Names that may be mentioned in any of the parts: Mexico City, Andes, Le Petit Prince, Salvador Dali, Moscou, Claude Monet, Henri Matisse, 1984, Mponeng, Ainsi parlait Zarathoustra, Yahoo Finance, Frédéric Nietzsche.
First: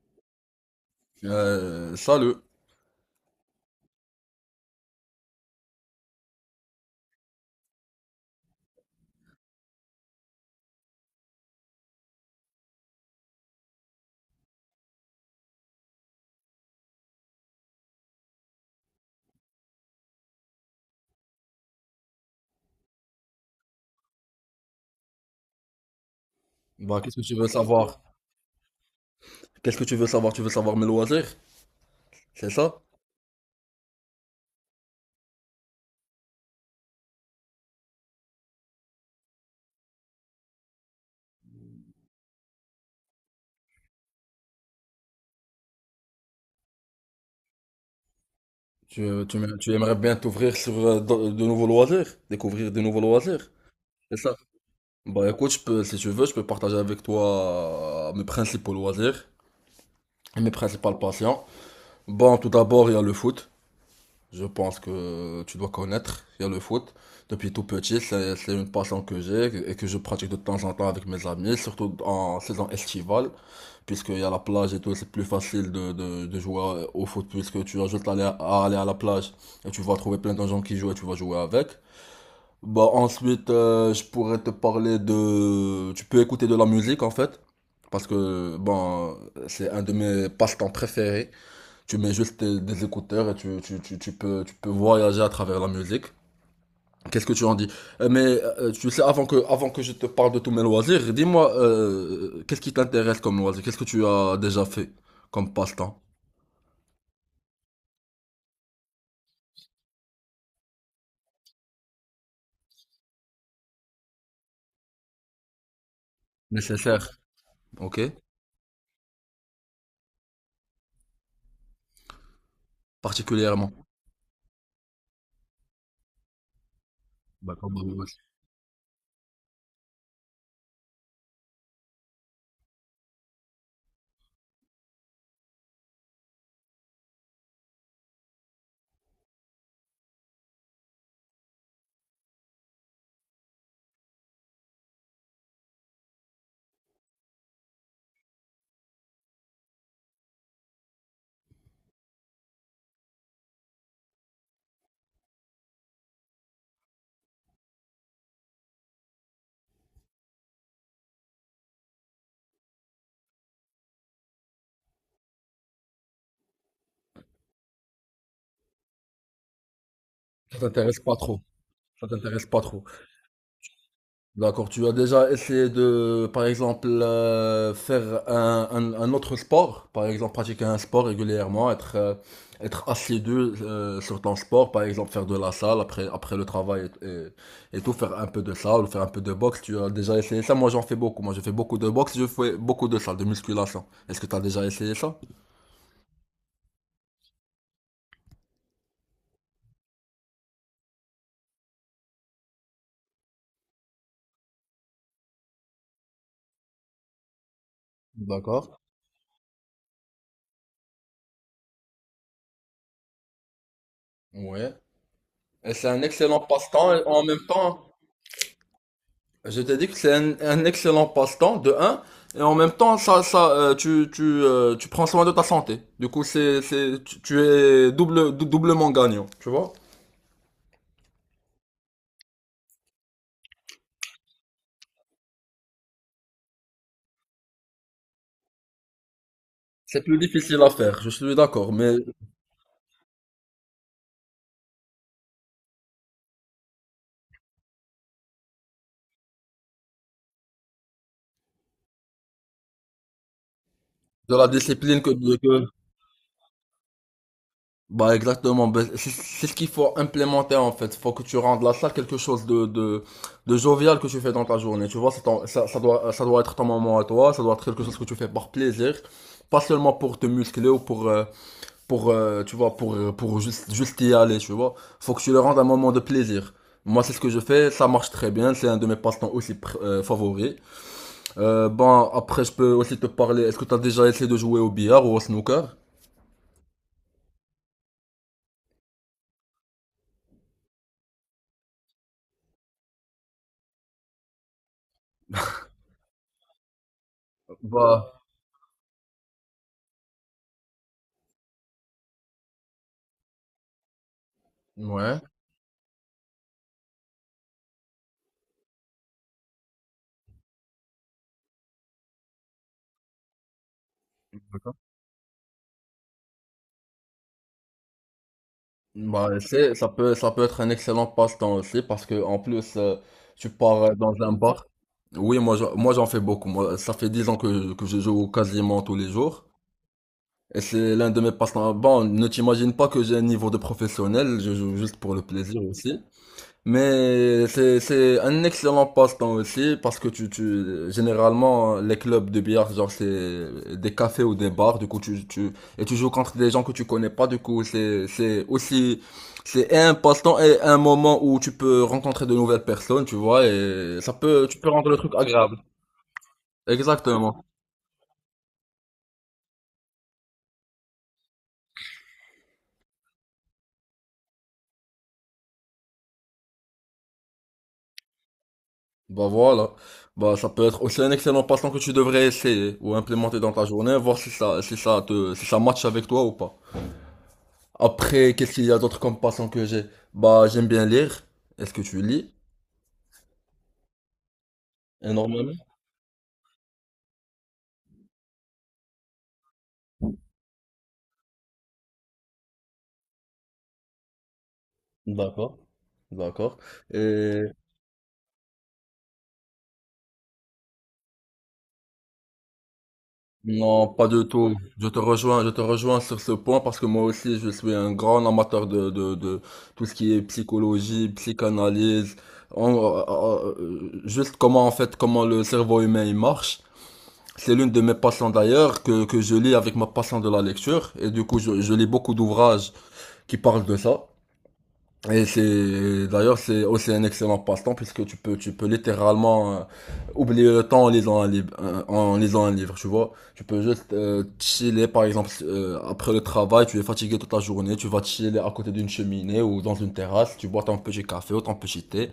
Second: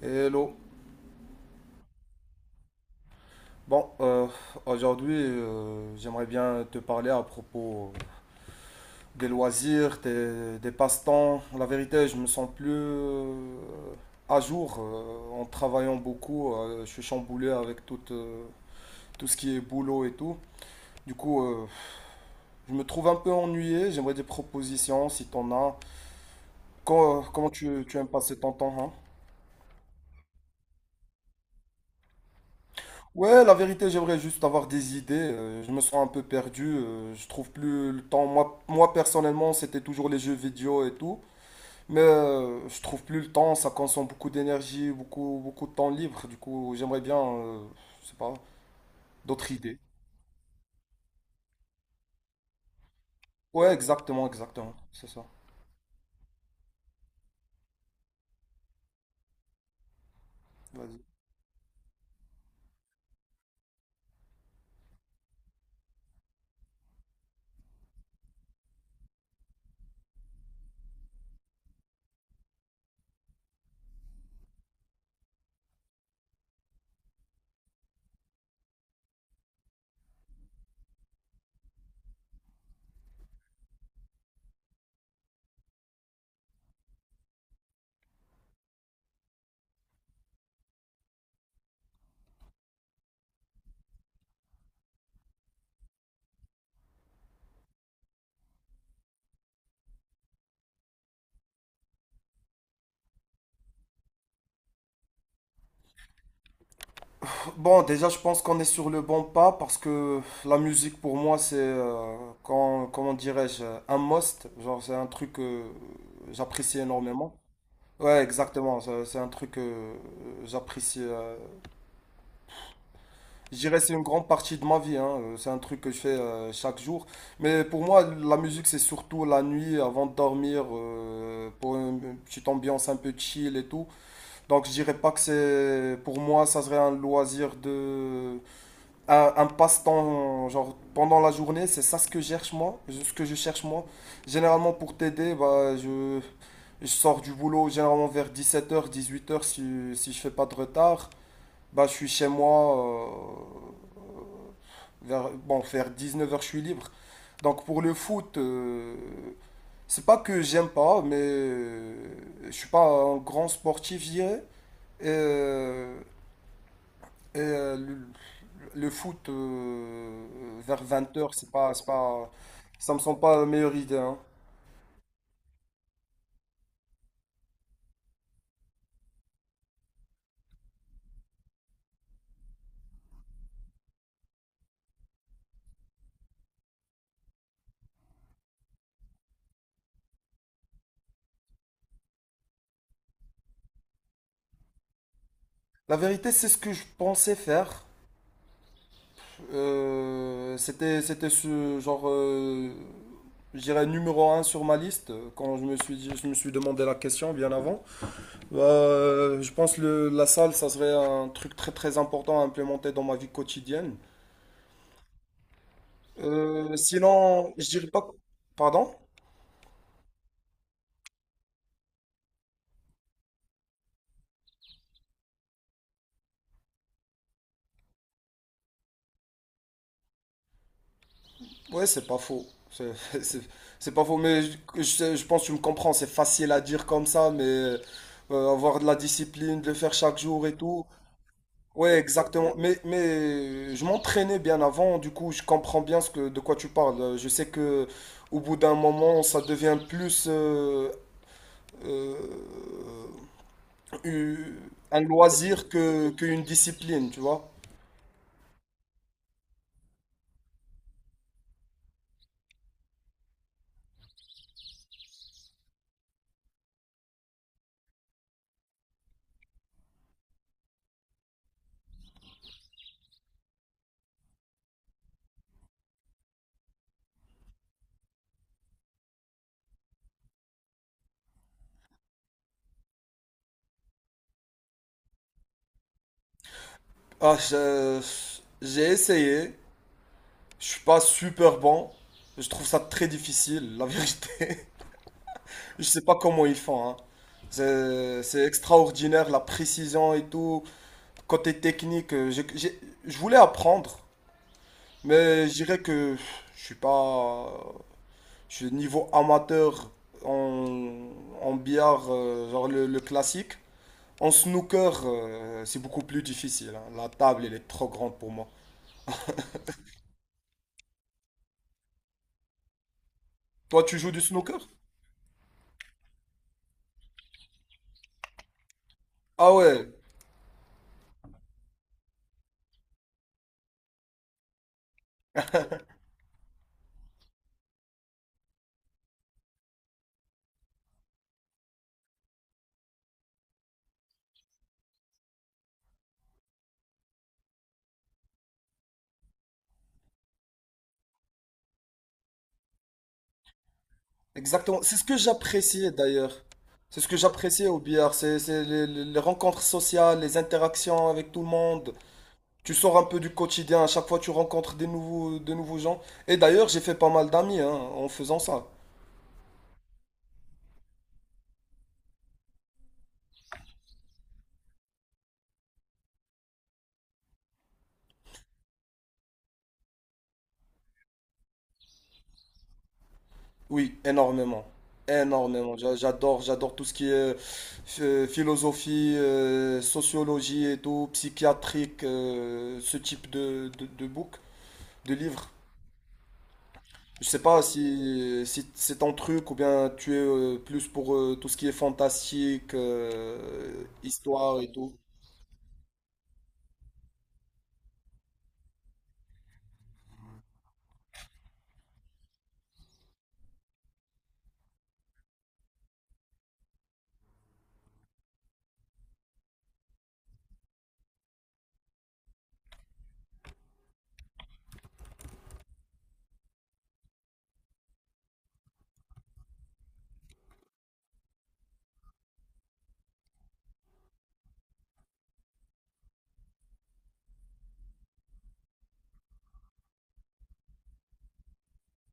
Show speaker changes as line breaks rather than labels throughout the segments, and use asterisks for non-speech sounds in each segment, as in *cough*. Hello.
Salut.
Bon, aujourd'hui, j'aimerais bien te parler à propos des loisirs, des passe-temps. La vérité, je me sens plus à jour en travaillant beaucoup. Je suis chamboulé avec tout, tout ce qui est boulot et tout. Du coup, je me trouve un peu ennuyé. J'aimerais des propositions si t'en as.
Bah, qu'est-ce que tu veux
Comment tu
savoir?
aimes passer ton temps, hein.
Qu'est-ce que tu veux savoir? Tu veux savoir mes loisirs? C'est ça?
Ouais, la vérité, j'aimerais juste avoir des idées. Je me sens un peu perdu. Je trouve plus le temps. Moi personnellement, c'était toujours les jeux vidéo et tout. Mais je trouve plus le temps. Ça consomme beaucoup d'énergie, beaucoup, beaucoup de temps libre. Du coup, j'aimerais bien, je sais pas,
Tu, tu,
d'autres
me- tu
idées.
aimerais bien t'ouvrir sur de nouveaux loisirs? Découvrir de nouveaux loisirs?
Ouais,
C'est
exactement,
ça?
exactement. C'est ça.
Bah, écoute, je peux, si tu veux, je peux partager avec toi mes principaux loisirs et mes principales
Vas-y.
passions. Bon, tout d'abord, il y a le foot. Je pense que tu dois connaître. Il y a le foot. Depuis tout petit, c'est une passion que j'ai et que je pratique de temps en temps avec mes amis, surtout en saison estivale. Puisqu'il y a la plage et tout, c'est plus facile de jouer au foot, puisque tu as juste à aller, à la plage et tu vas trouver plein de gens qui jouent et tu vas jouer avec. Bah, ensuite, je pourrais te parler de. Tu peux écouter de la musique en fait, parce que bon, c'est un de mes passe-temps préférés. Tu mets juste des écouteurs et tu peux voyager à travers la musique. Qu'est-ce que tu en dis? Mais tu sais, avant que je te parle de tous mes loisirs, dis-moi, qu'est-ce qui t'intéresse comme loisir? Qu'est-ce que tu as déjà fait comme passe-temps?
Bon, déjà, je pense qu'on est sur le bon pas parce que la musique pour moi, c'est, comment dirais-je, un must. Genre, c'est un truc que j'apprécie
Nécessaire,
énormément.
ok?
Ouais, exactement. C'est un truc que j'apprécie. Je
Particulièrement.
dirais que c'est une grande partie de ma vie. Hein, c'est un truc que je fais chaque jour.
Bah,
Mais
comme
pour
moi
moi,
aussi.
la musique, c'est surtout la nuit avant de dormir, pour une petite ambiance un peu chill et tout. Donc, je dirais pas que c'est. Pour moi, ça serait un loisir de. Un passe-temps, genre pendant la journée. C'est ça ce que je cherche moi. Ce que je cherche moi. Généralement, pour t'aider, bah, je. Je sors du boulot généralement vers 17 heures, 18 heures si je fais pas de retard. Bah, je suis chez moi vers, bon, vers 19 heures je suis libre. Donc pour le foot, c'est pas que j'aime pas, mais je suis pas un grand sportif, je dirais. Et, euh, et, euh, le, le foot
Ça
vers
t'intéresse pas
20 heures
trop.
c'est
Ça
pas,
t'intéresse pas trop.
ça me semble pas la meilleure idée. Hein.
D'accord, tu as déjà essayé de, par exemple, faire un autre sport, par exemple, pratiquer un sport régulièrement, être assidu sur ton sport, par exemple, faire de la salle après le travail et tout, faire un peu de salle, ou faire un peu de boxe. Tu as déjà essayé ça? Moi, j'en fais beaucoup. Moi, je fais beaucoup de boxe, je fais beaucoup de salle, de musculation. Est-ce que tu as déjà essayé ça?
La vérité, c'est ce que je pensais faire. C'était ce genre, je dirais numéro un sur ma liste quand je me suis, je me suis demandé la question bien avant.
D'accord.
Je pense que la salle, ça serait un truc très très important à implémenter dans ma vie quotidienne.
Ouais. Et c'est un excellent passe-temps et en même
Sinon, je
temps.
dirais pas. Pardon?
Je t'ai dit que c'est un excellent passe-temps, de un, et en même temps, tu prends soin de ta santé. Du coup, tu es doublement gagnant, tu vois?
Ouais, c'est pas faux. C'est *laughs* c'est- c'est pas faux, mais je pense que tu me comprends. C'est facile à dire comme ça, mais avoir de la discipline, de le faire
C'est plus
chaque jour et
difficile à
tout.
faire, je suis d'accord, mais
Ouais, exactement. Mais je m'entraînais bien avant, du coup, je comprends bien de quoi tu parles. Je sais que au bout d'un moment, ça devient plus euh,
de la
eu- un
discipline que,
loisir
que...
qu'une discipline, tu vois.
Bah exactement, bah, c'est ce qu'il faut implémenter en fait. Faut que tu rendes la salle quelque chose de jovial que tu fais dans ta journée. Tu vois, ça doit être ton moment à toi, ça doit être quelque chose que tu fais par plaisir, pas seulement pour te muscler ou pour, tu vois, pour juste y aller, tu vois. Faut que tu le rendes un moment de plaisir. Moi, c'est ce que je fais, ça marche très bien, c'est un de mes passe-temps aussi favoris. Bon, après, je peux aussi te parler, est-ce que tu as déjà essayé de jouer au billard ou au snooker?
Ah, j'ai essayé. Je suis pas super bon. Je trouve ça très difficile, la vérité. *laughs* Je sais pas comment ils font, hein.
Bah,
C'est extraordinaire, la précision et tout. Côté technique, je voulais apprendre.
ouais.
Mais je dirais que je suis pas. Je suis niveau amateur en, en billard, genre le classique. En snooker, c'est beaucoup plus difficile. Hein. La table, elle est trop grande pour moi.
Bah, ça peut être un excellent passe-temps aussi, parce que, en plus, tu pars
Toi, tu joues
dans
du
un
snooker?
bar. Oui, moi, j'en fais beaucoup. Moi, ça fait 10 ans que je joue quasiment tous les jours.
Ah ouais,
Et c'est l'un de mes passe-temps. Bon, ne t'imagine pas que j'ai un niveau de professionnel, je joue juste pour le plaisir aussi. Mais c'est un excellent passe-temps aussi, parce que généralement, les clubs de billard, genre, c'est des cafés ou des bars, du coup, et tu joues contre des gens que tu connais pas, du coup, c'est un passe-temps et un moment où tu peux rencontrer de nouvelles personnes, tu vois, et tu peux
exactement.
rendre
C'est
le
ce
truc
que
agréable.
j'appréciais d'ailleurs. C'est ce que
Exactement.
j'appréciais au billard. C'est les rencontres sociales, les interactions avec tout le monde. Tu sors un peu du quotidien. À chaque fois, tu rencontres de nouveaux gens. Et d'ailleurs, j'ai fait pas mal d'amis hein, en faisant ça.
Bah voilà. Bah ça peut être aussi un excellent passe-temps que tu devrais essayer ou implémenter dans ta journée, voir si ça matche avec toi ou pas. Après, qu'est-ce qu'il y a d'autre comme passe-temps que j'ai? Bah j'aime bien lire. Est-ce que tu lis?
Oui, énormément.
Énormément.
Énormément. J'adore, j'adore tout ce qui est philosophie, sociologie et tout, psychiatrique, ce type de book, de livre.
D'accord. D'accord.
Je sais
Et
pas si, si c'est ton truc ou bien tu es plus pour tout ce qui est fantastique,
non, pas du tout.
histoire et
Je
tout.
te rejoins, je te rejoins sur ce point parce que moi aussi je suis un grand amateur de tout ce qui est psychologie, psychanalyse, juste comment en fait, comment le cerveau humain il marche. C'est l'une de mes passions d'ailleurs que je lis avec ma passion de la lecture. Et du coup, je lis beaucoup d'ouvrages qui parlent de ça. Et c'est, d'ailleurs, c'est aussi un excellent passe-temps puisque tu peux littéralement oublier le temps en lisant un livre, tu vois, tu peux juste chiller. Par exemple, après le travail, tu es fatigué toute la journée, tu vas chiller à côté d'une cheminée ou dans une terrasse, tu bois ton petit café ou ton petit thé,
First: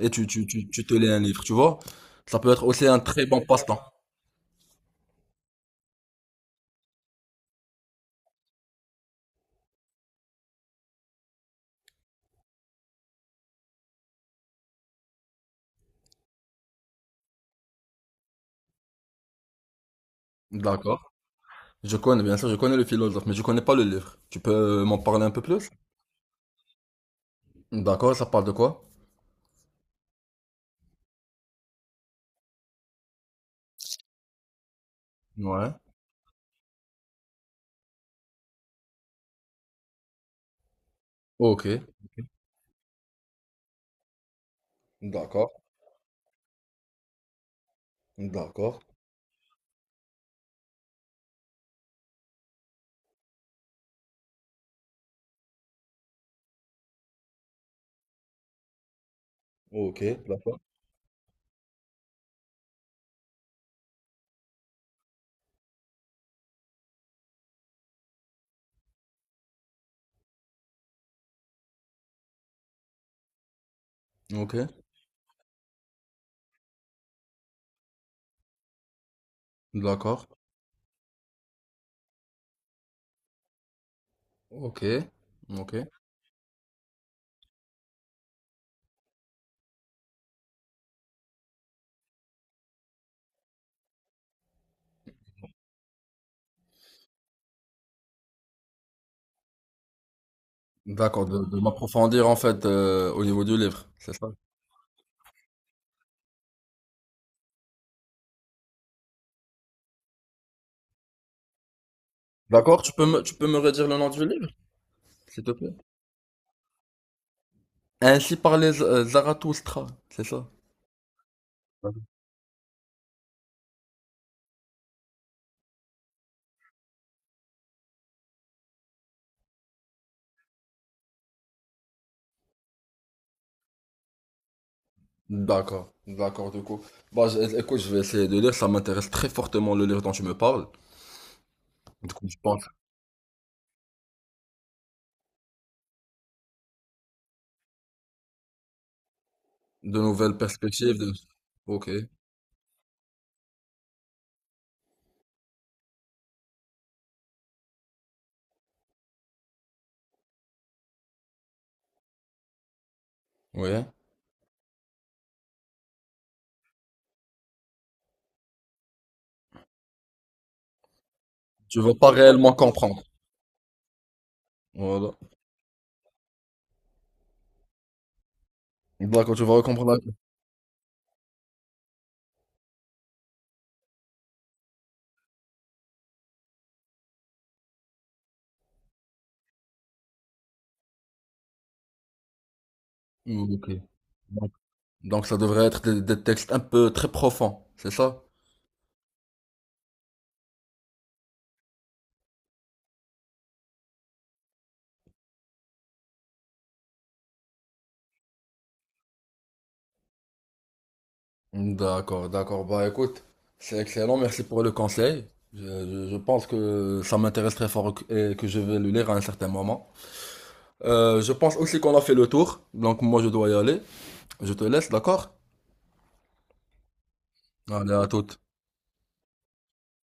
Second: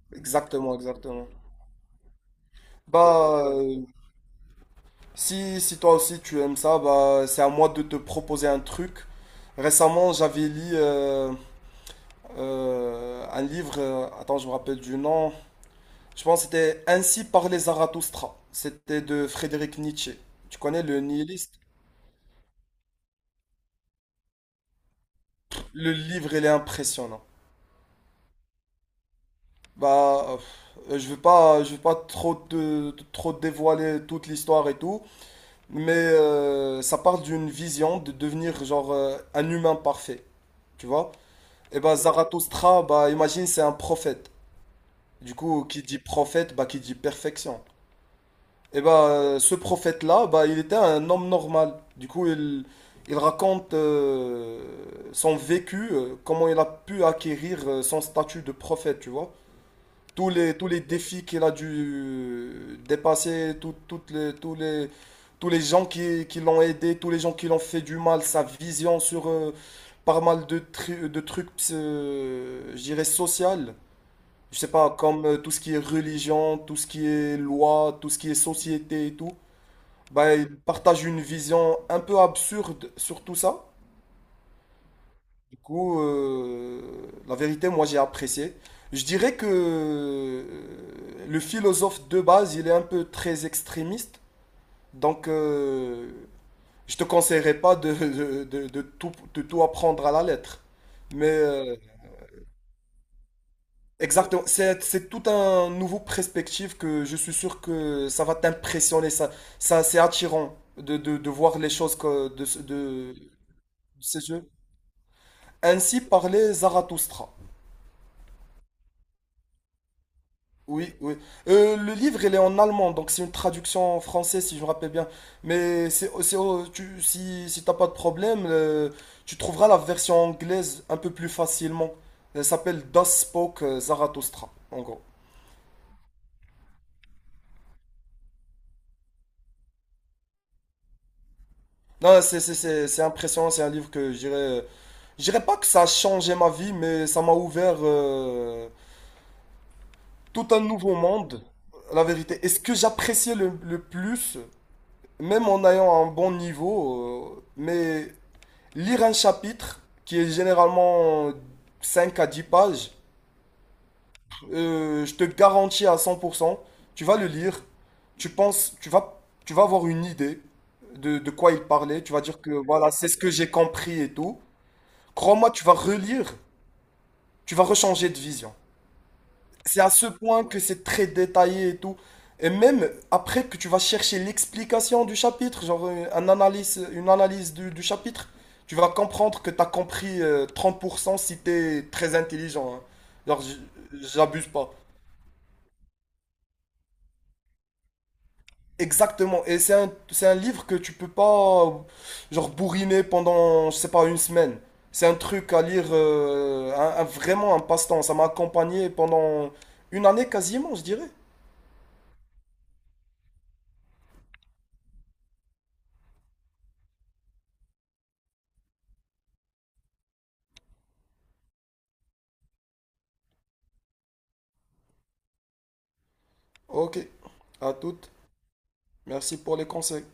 et
Exactement,
tu te lis un
exactement.
livre, tu vois. Ça peut être aussi un très bon
Bah,
passe-temps.
si, si toi aussi tu aimes ça, bah, c'est à moi de te proposer un truc. Récemment, j'avais lu. Un livre, attends, je me rappelle du nom. Je pense que c'était Ainsi parlait Zarathoustra. C'était de Frédéric Nietzsche. Tu connais le
D'accord.
nihiliste?
Je connais, bien sûr, je connais le philosophe, mais je connais pas le livre. Tu peux m'en parler un peu plus?
Le livre, il est impressionnant.
D'accord, ça parle de quoi?
Bah, je veux pas trop te, trop te dévoiler toute l'histoire et tout,
Ouais.
mais ça parle d'une vision de devenir genre un humain parfait. Tu vois? Et
Ok.
bah Zarathoustra, bah imagine c'est un prophète. Du
D'accord.
coup, qui dit prophète, bah qui dit perfection. Et
D'accord.
ben ce prophète-là, bah, il était un homme normal. Du coup, il raconte son vécu, comment il a pu acquérir son statut de prophète, tu vois.
Ok. D'accord.
Tous les défis qu'il a dû dépasser, tout- toutes les, tous les, tous les gens qui l'ont aidé, tous les gens qui l'ont fait du mal, sa vision sur pas mal de, de trucs, je dirais, social. Je
Ok.
sais pas, comme tout ce qui est religion, tout ce qui est loi, tout ce qui est société et tout.
D'accord.
Bah, il partage une vision un peu absurde sur tout ça.
Ok.
Du
Ok.
coup, la vérité, moi, j'ai apprécié. Je dirais que le philosophe de base, il est un peu très extrémiste. Donc, je te conseillerais pas de tout, de tout apprendre à la lettre.
D'accord,
Mais
de m'approfondir en fait au niveau du livre, c'est ça?
exactement, c'est tout un nouveau perspective que je suis sûr que ça va t'impressionner. Ça, c'est attirant de voir les choses que, de, ce-
D'accord, tu peux
de,
me, tu peux me redire le nom
ces
du livre, s'il te plaît?
Ainsi parlait Zarathustra.
Ainsi parlait Zarathoustra, c'est ça?
Oui, oui. Le livre, il est en allemand, donc c'est une traduction en français, si je me rappelle bien. Mais oh, tu, si, si t'as pas de problème, tu trouveras la version anglaise un peu plus facilement. Elle s'appelle Das Spoke Zarathustra, en gros.
D'accord, d'accord, du coup. Bah, écoute, je vais essayer de lire, ça m'intéresse très fortement le livre dont tu me parles. Du
Non,
coup, je pense.
c'est impressionnant, c'est un livre que je dirais… Je dirais pas que ça a changé ma vie, mais ça m'a ouvert
De nouvelles
tout un nouveau
perspectives.
monde,
Ok.
la vérité. Et ce que j'appréciais le plus… même en ayant un bon niveau, mais lire un chapitre qui est généralement 5 à 10 pages,
Ouais.
je te garantis à 100%, tu vas le lire, tu penses, tu vas, tu vas avoir une idée de quoi il
Tu vas
parlait,
pas
tu vas dire que
réellement
voilà,
comprendre.
c'est ce que j'ai compris et tout.
Voilà.
Crois-moi, tu vas relire, tu vas rechanger de vision.
D'accord, tu vas
C'est à
comprendre.
ce point que c'est très détaillé et tout. Et même après que tu vas chercher l'explication du chapitre, genre une analyse du chapitre, tu vas comprendre que tu as compris 30% si tu es très intelligent. Hein. Genre,
Ok.
j'abuse
Donc,
pas.
donc, ça devrait être des textes un peu très profonds, c'est ça?
Exactement. Et c'est un livre que tu peux pas, genre, bourriner pendant, je sais pas, une semaine. C'est un truc à lire, vraiment un passe-temps. Ça m'a accompagné pendant une année quasiment, je dirais.
D'accord, d'accord. Bah écoute, c'est excellent. Merci pour le conseil. Je, je pense que ça m'intéresse très fort et que je vais le lire à un certain moment. Je pense aussi qu'on a fait le tour. Donc moi je dois y aller. Je te laisse, d'accord?
Ok, à
Allez, à
toute.
toute.
Merci pour les conseils.